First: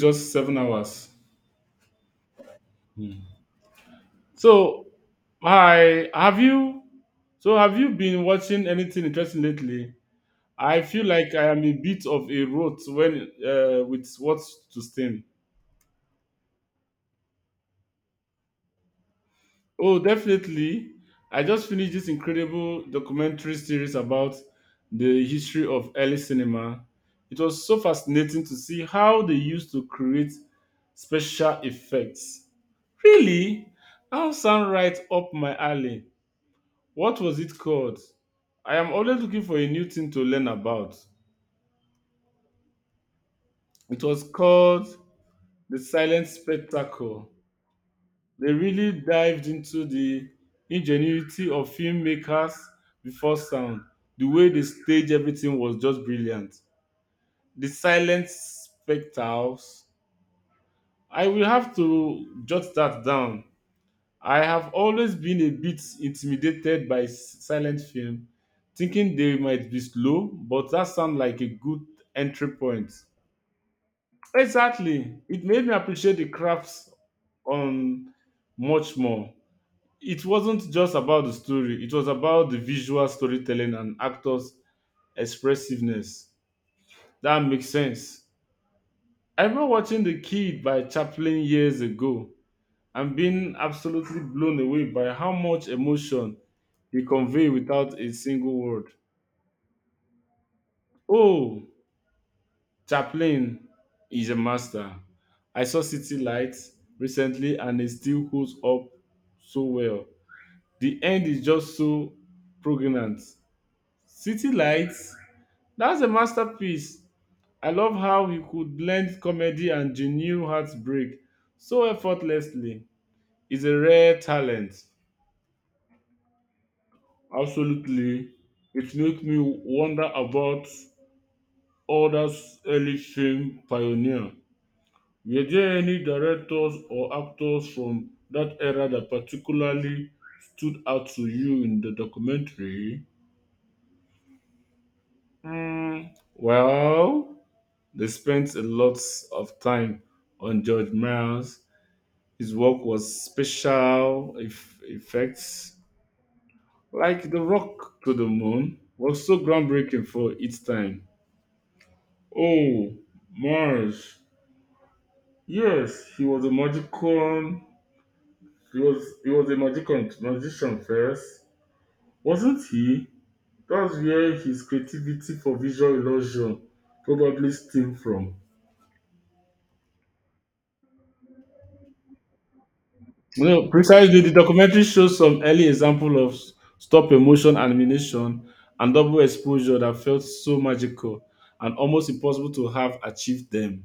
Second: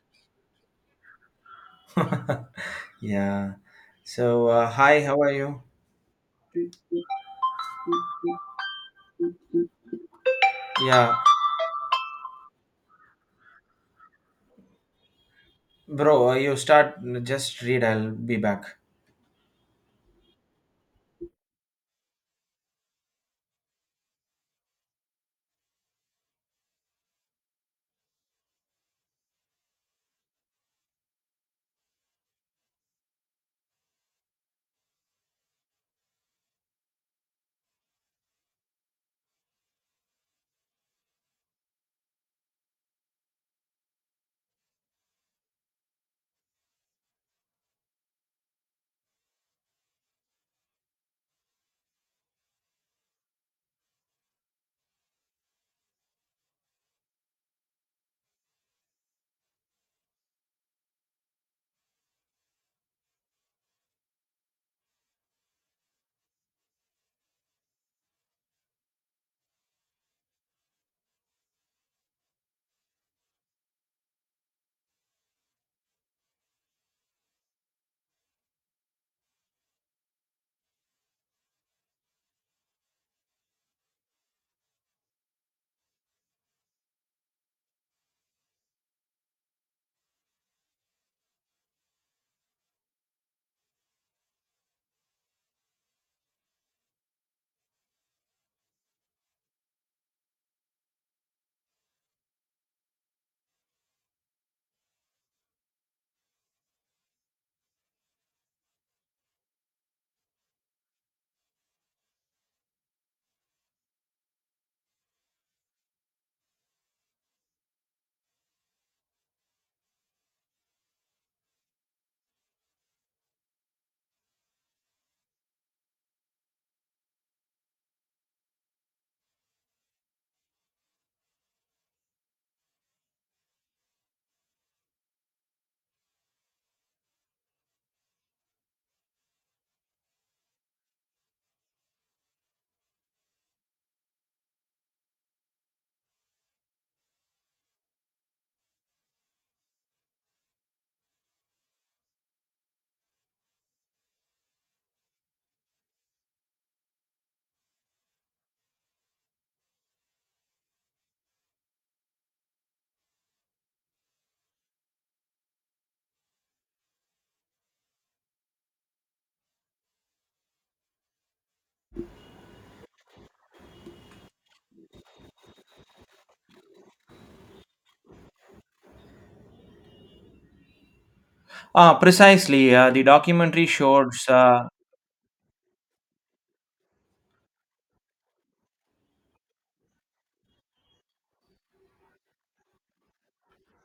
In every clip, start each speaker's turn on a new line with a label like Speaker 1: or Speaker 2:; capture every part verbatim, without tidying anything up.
Speaker 1: Just seven hours. Mm.
Speaker 2: Yeah. So, uh,
Speaker 1: So,
Speaker 2: hi, how are you?
Speaker 1: I have you? So, have you been watching anything interesting lately? I feel
Speaker 2: Yeah.
Speaker 1: like I am a bit of a rot when uh, with what to steam.
Speaker 2: Bro, uh, you start, just read, I'll be back.
Speaker 1: Oh, definitely. I just finished this incredible documentary series about the history of early cinema. It was so fascinating to see how they used to create special effects. Really? That sound right up my alley. What was it called? I am always looking for a new thing to learn about. It was called The Silent Spectacle. They really dived into the ingenuity of filmmakers before sound. The way they staged everything was just brilliant. The Silent Spectacles. I will have to jot that down. I have always been a bit intimidated by s- silent film, thinking they might be slow, but that sounds like a good entry point. Exactly. It made me appreciate the crafts on much more. It wasn't just about the story, it was about the visual storytelling and actors' expressiveness. That makes sense. I remember watching The Kid by Chaplin years ago. I'm being absolutely blown away by how much emotion they convey without a single word. Oh, Chaplin is a master. I saw City Lights recently and it still holds up so well. The end is just so pregnant. City Lights, that's a masterpiece. I love how he could blend comedy and genuine heartbreak so effortlessly. He's a rare talent. Absolutely. It makes me wonder about others' early film pioneer. Were there any directors or actors from that era that particularly stood out to you in the documentary? Hmm, well, they spent a lot of time on George Miles. His work was special eff- effects, like The Rock to the Moon, was so groundbreaking for its time. Oh, Mars. Yes, he was a magician. He was he was a magician magician first, wasn't he? That's where his creativity for visual illusion probably stemmed from.
Speaker 2: Ah, precisely. Uh, the
Speaker 1: No,
Speaker 2: documentary
Speaker 1: precisely.
Speaker 2: shows.
Speaker 1: The
Speaker 2: Uh,
Speaker 1: documentary shows some early example of stop motion animation and double exposure that felt so magical and almost impossible to have achieved them.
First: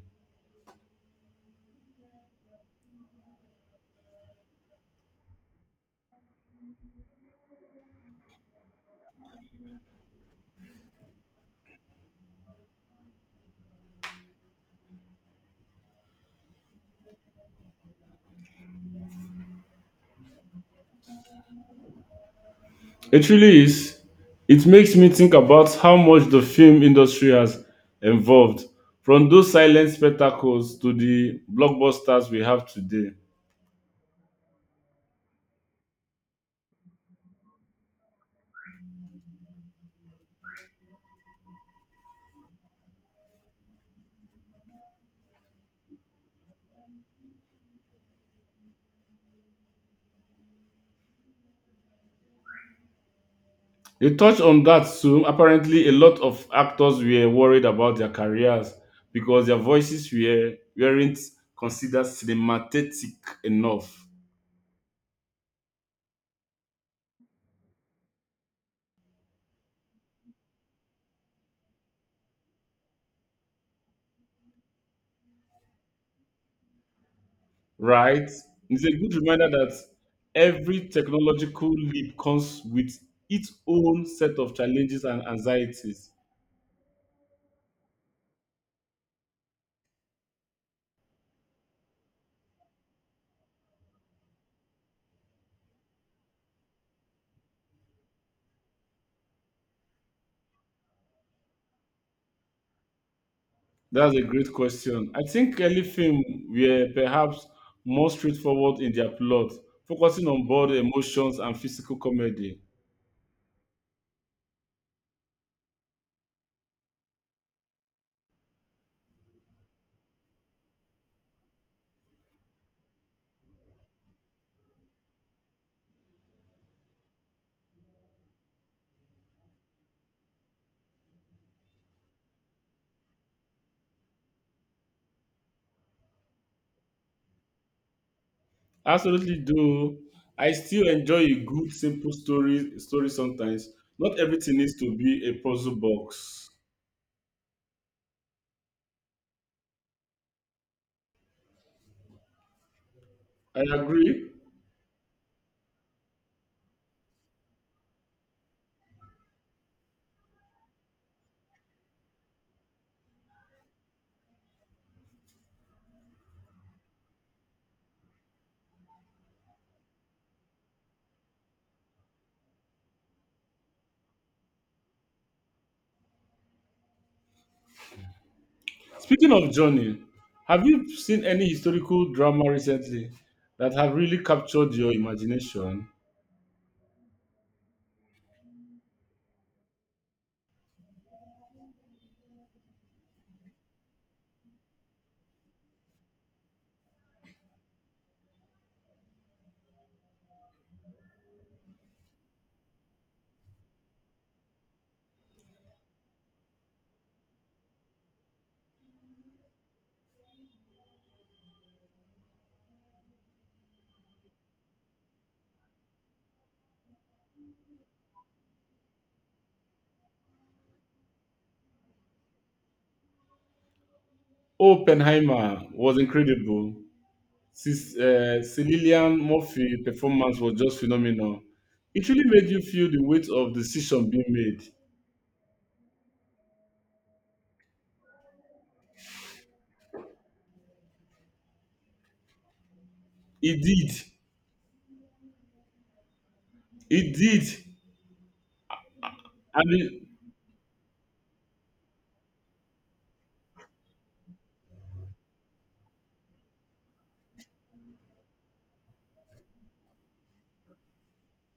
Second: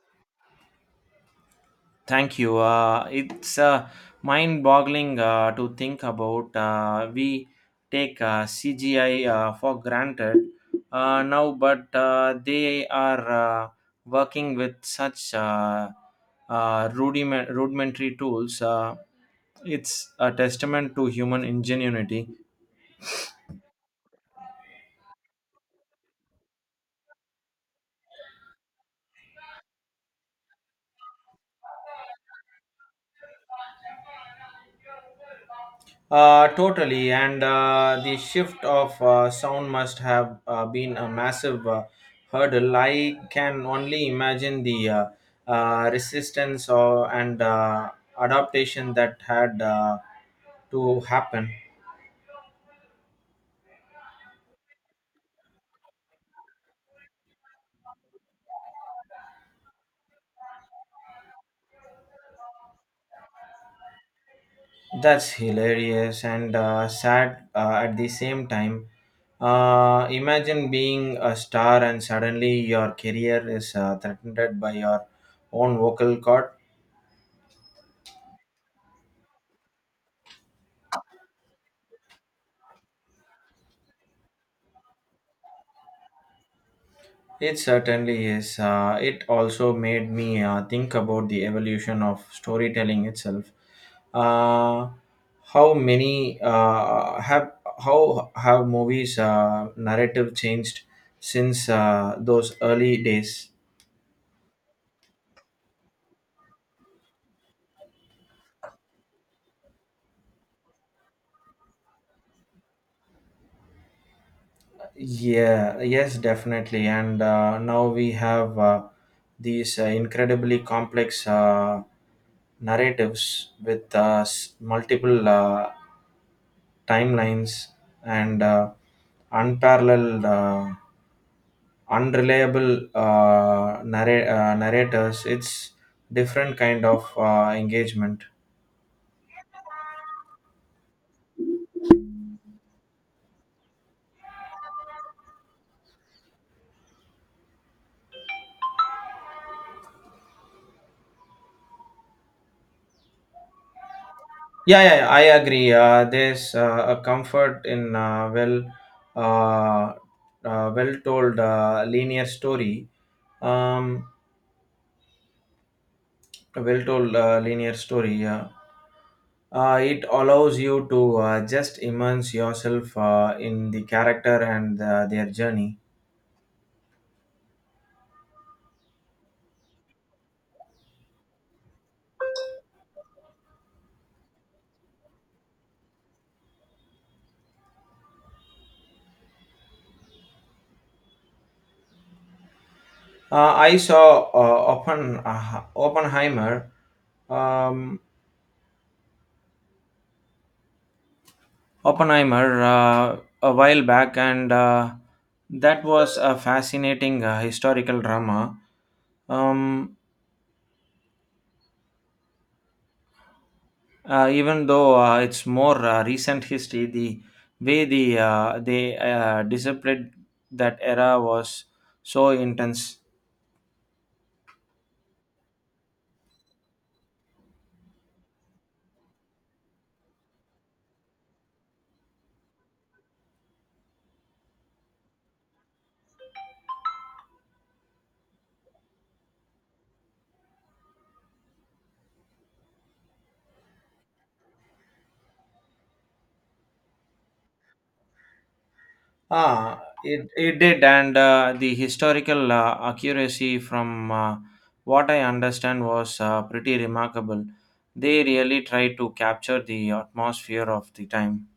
Speaker 2: Thank you. Uh, it's uh, mind-boggling uh, to think about. Uh, we take uh, C G I uh, for granted uh, now, but uh, they are uh, working with such uh, uh, rudiment- rudimentary tools. Uh, It's a testament to human ingenuity.
Speaker 1: It really is. It makes me think about how much the film industry has evolved from those silent spectacles to the blockbusters we have today.
Speaker 2: Uh, totally, and uh, the shift of uh, sound must have uh, been a massive uh, hurdle. I can only imagine the uh, uh, resistance or, and uh, adaptation that had uh, to happen.
Speaker 1: They touched on that too. Apparently, a lot of actors were worried about their careers because their voices were, weren't considered cinematic enough,
Speaker 2: That's hilarious and uh, sad uh, at the same time. Uh, imagine being a star and suddenly your career is uh, threatened by your own vocal cord.
Speaker 1: right? It's a good reminder that every technological leap comes with its own set of challenges and anxieties.
Speaker 2: It certainly is. Uh, it also made me uh, think about the evolution of storytelling itself. Uh, how many uh, have how have movies uh, narrative changed since uh, those early days?
Speaker 1: That's a great question. I think early films were perhaps more straightforward in their plot, focusing on both emotions and physical comedy.
Speaker 2: Yeah, yes, definitely. And uh, now we have uh, these uh, incredibly complex uh, narratives with uh, s- multiple uh, timelines and uh, unparalleled, uh, unreliable uh, narra- uh, narrators. It's different kind of uh, engagement.
Speaker 1: Absolutely do. I still enjoy a good simple story story sometimes. Not everything needs to be a puzzle box. I agree.
Speaker 2: Yeah, yeah, yeah, I agree. Uh, there's uh, a comfort in uh, well, uh, uh, well-told uh, linear story. Um, a well-told uh, linear story. Yeah. Uh, it allows you to uh, just immerse yourself uh, in the character and uh, their journey.
Speaker 1: Speaking of Johnny, have you seen any historical drama recently that have really captured your imagination?
Speaker 2: Uh, I saw uh, Oppen, uh, Oppenheimer. Um, Oppenheimer uh, a while back, and uh, that was a fascinating uh, historical drama. Um, uh, Even though uh, it's more uh, recent history, the way the uh, they uh, displayed that era was so intense.
Speaker 1: Oppenheimer was incredible. Sis, uh, Cilillian Murphy performance was just phenomenal. It really made you feel the weight of decision being made. It did. It did. And
Speaker 2: Ah,
Speaker 1: it,
Speaker 2: it, it did, and uh, the historical uh, accuracy from uh, what I understand was uh, pretty remarkable. They really tried to capture the atmosphere of the time.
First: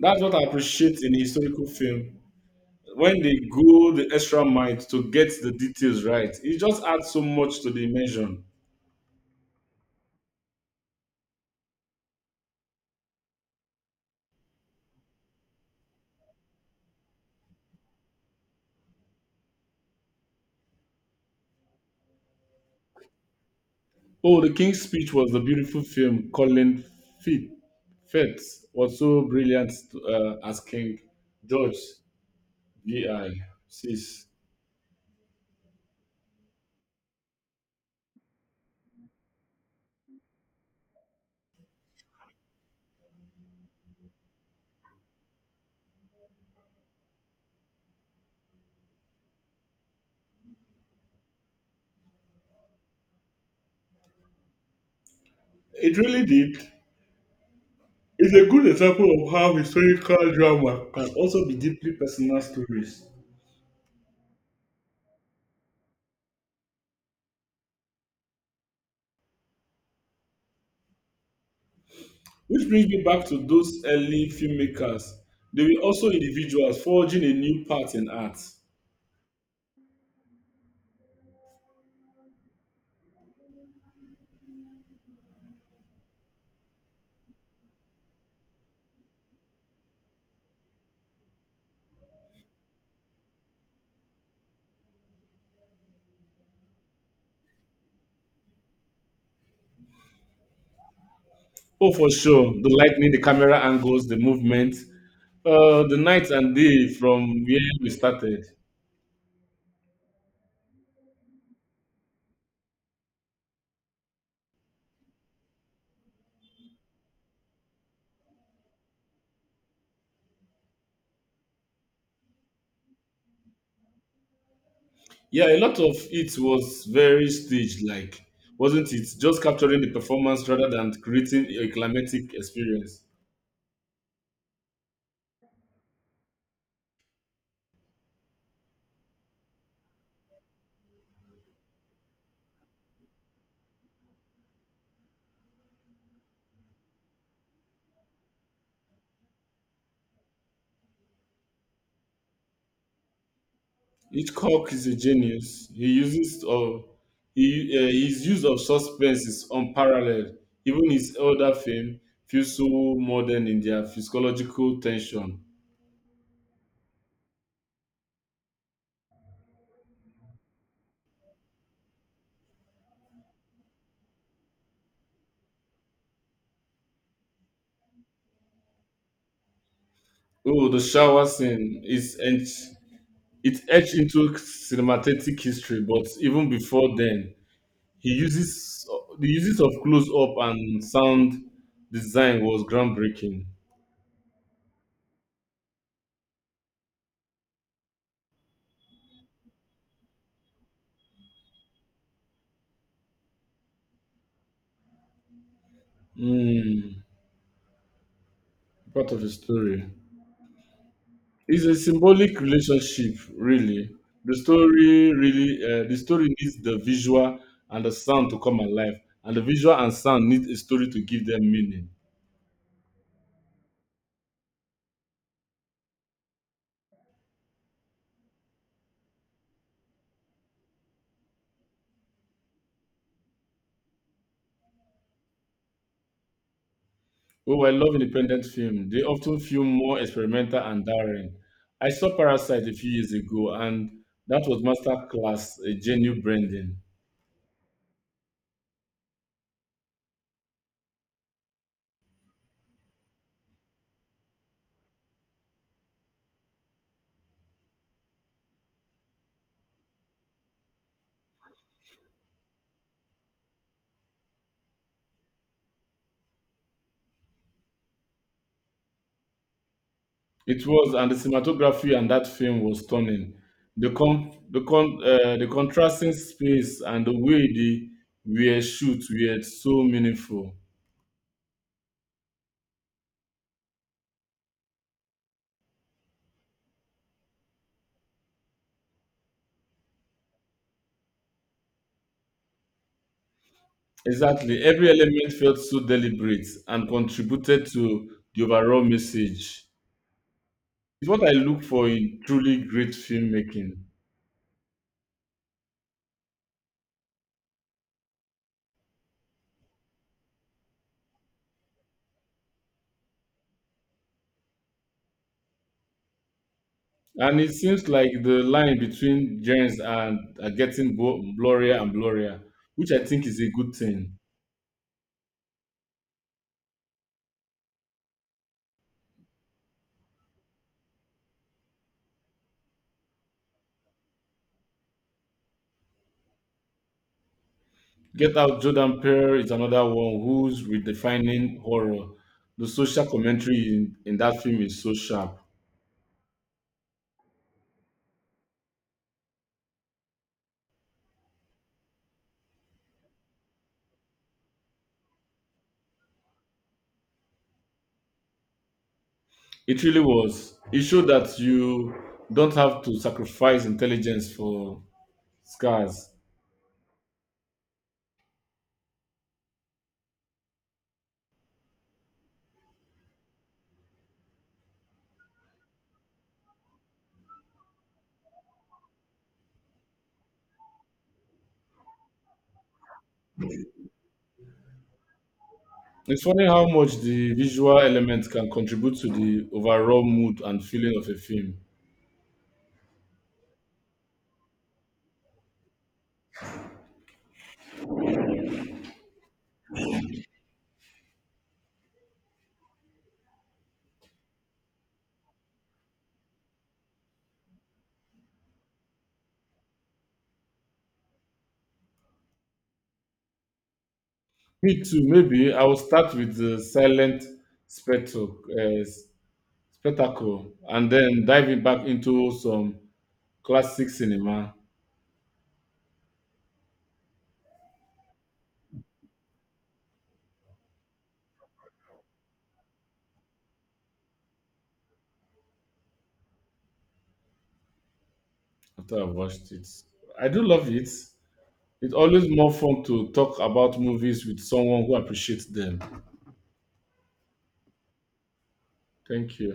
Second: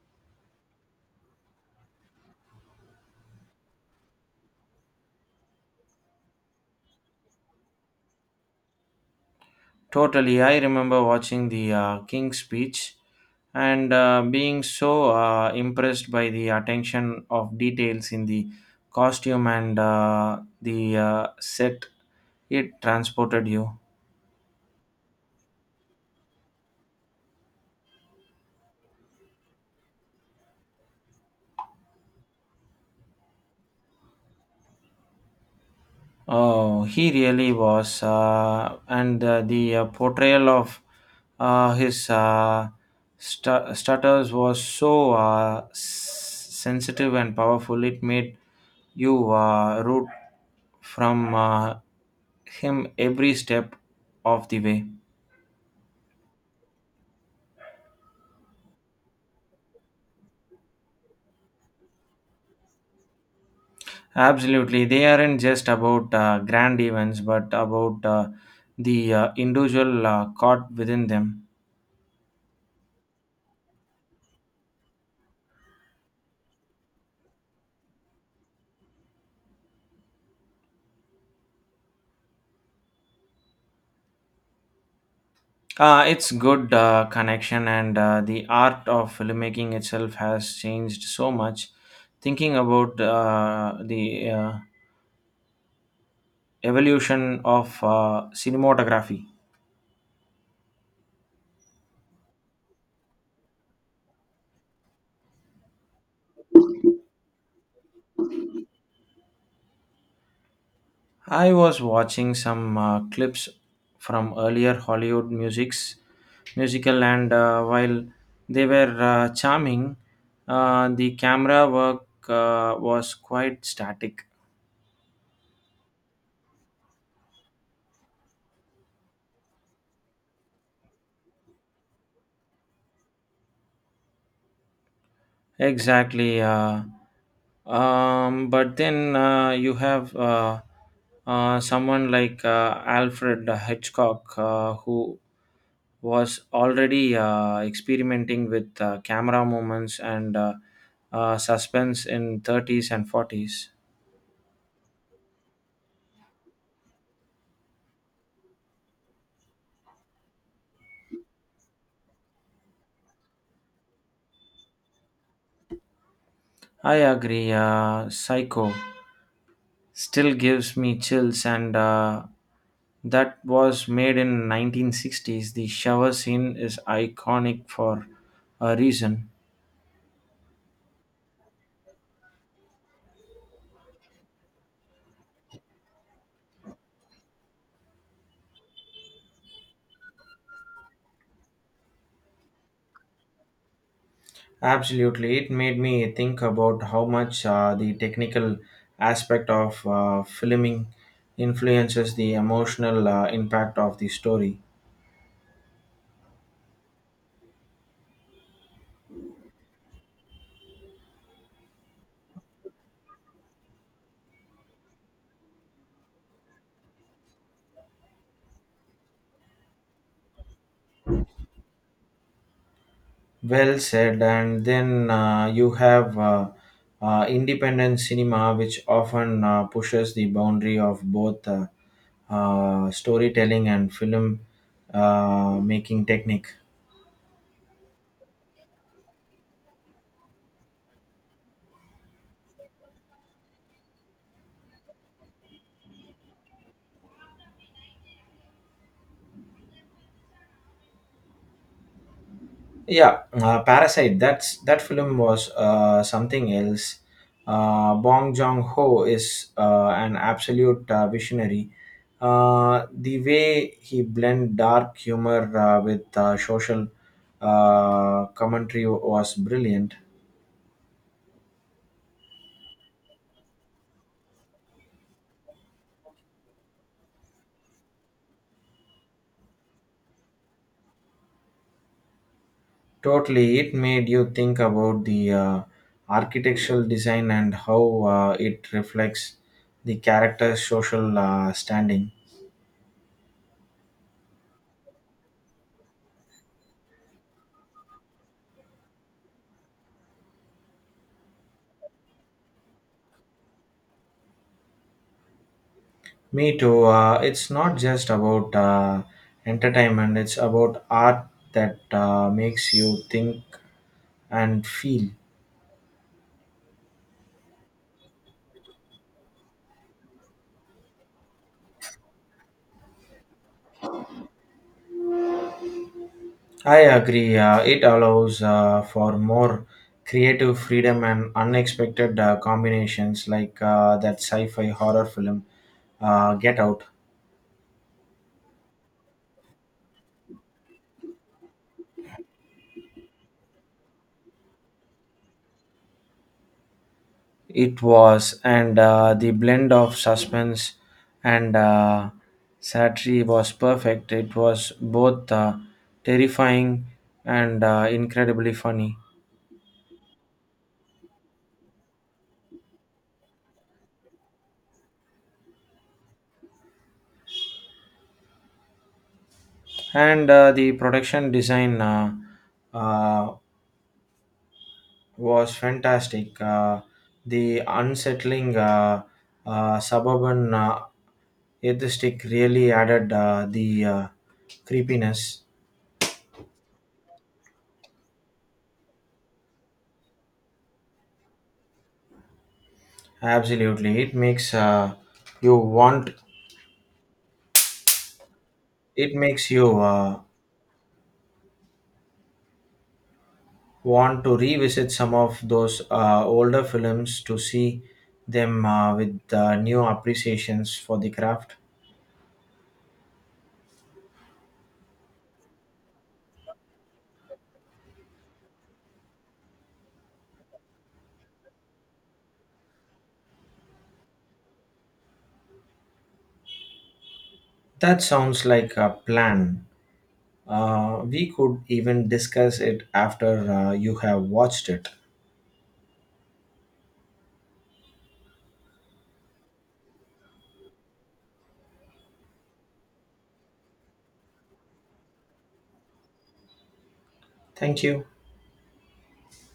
Speaker 1: that's what I appreciate in historical film. When they go the extra mile to get the details right, it just adds so much to the immersion.
Speaker 2: Totally. I remember watching the uh, King's speech and uh, being so uh, impressed by the attention of details in the costume and uh, the uh, set it transported you.
Speaker 1: Oh, The King's Speech was a beautiful film. Colin Firth Firth was so brilliant uh, as King George six. Sis.
Speaker 2: Oh, he really was, uh, and uh, the uh, portrayal of uh, his uh, stu- stutters was so uh, s- sensitive and powerful. It made you uh, root from uh, him every step of the way.
Speaker 1: It really did. It's a good example of how historical drama can also be deeply personal stories,
Speaker 2: Absolutely, they aren't just about uh, grand events, but about uh, the uh, individual uh, caught within them.
Speaker 1: which brings me back to those early filmmakers. They were also individuals forging a new path in art.
Speaker 2: Uh, it's good uh, connection, and uh, the art of filmmaking itself has changed so much. Thinking about uh, the uh, evolution of uh, cinematography,
Speaker 1: Oh, for sure. The lightning, the camera angles, the movement, uh, the night and day from where we started.
Speaker 2: I was watching some uh, clips from earlier Hollywood musics, musical, and uh, while they were uh, charming, uh, the camera work uh, was quite static.
Speaker 1: Yeah, a lot of it was very staged like, wasn't it? Just capturing the performance rather than creating a climatic experience.
Speaker 2: Exactly. Uh, um, but then uh, you have uh, uh, someone like uh, Alfred Hitchcock uh, who was already uh, experimenting with uh, camera movements and uh, uh, suspense in thirties and forties.
Speaker 1: Hitchcock is a genius. He uses of he, uh, his use of suspense is unparalleled. Even his older film feels so modern in their physiological tension.
Speaker 2: I agree. Uh, Psycho still gives me chills, and uh, that was made in nineteen sixties. The shower scene is iconic for a reason.
Speaker 1: Oh, the shower scene is etched, it etched into cinematic history. But even before then, he uses the uses of close up and sound design was groundbreaking.
Speaker 2: Absolutely. It made me think about how much uh, the technical aspect of uh, filming influences the emotional uh, impact of the story.
Speaker 1: Hmm, Part of the story. It's a symbolic relationship, really. The story really, uh, the story needs the visual and the sound to come alive, and the visual and sound need a story to give them meaning.
Speaker 2: Well said. And then uh, you have uh, uh, independent cinema, which often uh, pushes the boundary of both uh, uh, storytelling and film uh, making technique.
Speaker 1: Oh, I love independent film. They often feel more experimental and daring. I saw Parasite a few years ago, and that was masterclass, a genuine branding.
Speaker 2: Yeah, uh, Parasite. That's that film was uh, something else. Uh, Bong Joon Ho is uh, an absolute uh, visionary. Uh, the way he blend dark humor uh, with uh, social uh, commentary was brilliant.
Speaker 1: It was, and the cinematography and that film was stunning. The con- the con- uh, the contrasting space and the way they were shoot were so meaningful.
Speaker 2: Totally, it made you think about the uh, architectural design and how uh, it reflects the character's social uh, standing.
Speaker 1: Exactly, every element felt so deliberate and contributed to the overall message. It's what I look for in truly great filmmaking,
Speaker 2: Me too. Uh, it's not just about uh, entertainment, it's about art that uh, makes you think and feel.
Speaker 1: and it seems like the line between genres are are getting blo- blurrier and blurrier, which I think is a good thing.
Speaker 2: I agree. Uh, it allows uh, for more creative freedom and unexpected uh, combinations like uh, that sci fi horror film, uh, Get Out.
Speaker 1: Get Out Jordan Peele is another one who's redefining horror. The social commentary in, in that film is so sharp.
Speaker 2: It was, and uh, the blend of suspense and uh, satire was perfect. It was both uh, terrifying and uh, incredibly funny.
Speaker 1: It really was. It showed that you don't have to sacrifice intelligence for scars.
Speaker 2: And uh, the production design uh, uh, was fantastic. Uh, the unsettling uh, uh, suburban uh, atheistic really added uh, the uh, creepiness.
Speaker 1: It's funny how much the visual element can contribute to the overall mood and feeling of a film.
Speaker 2: Absolutely, it makes uh, you want It makes you uh, want to revisit some of those uh, older films to see them uh, with uh, new appreciations for the craft.
Speaker 1: Me too, maybe I will start with the silent spectacle, uh, spectacle and then diving back into some classic cinema.
Speaker 2: That sounds like a plan. Uh, we could even discuss it after uh, you have watched it.
Speaker 1: After I've watched it. I do love it. It's always more fun to talk about movies with someone who appreciates them.
Speaker 2: Thank you.
Speaker 1: Thank you.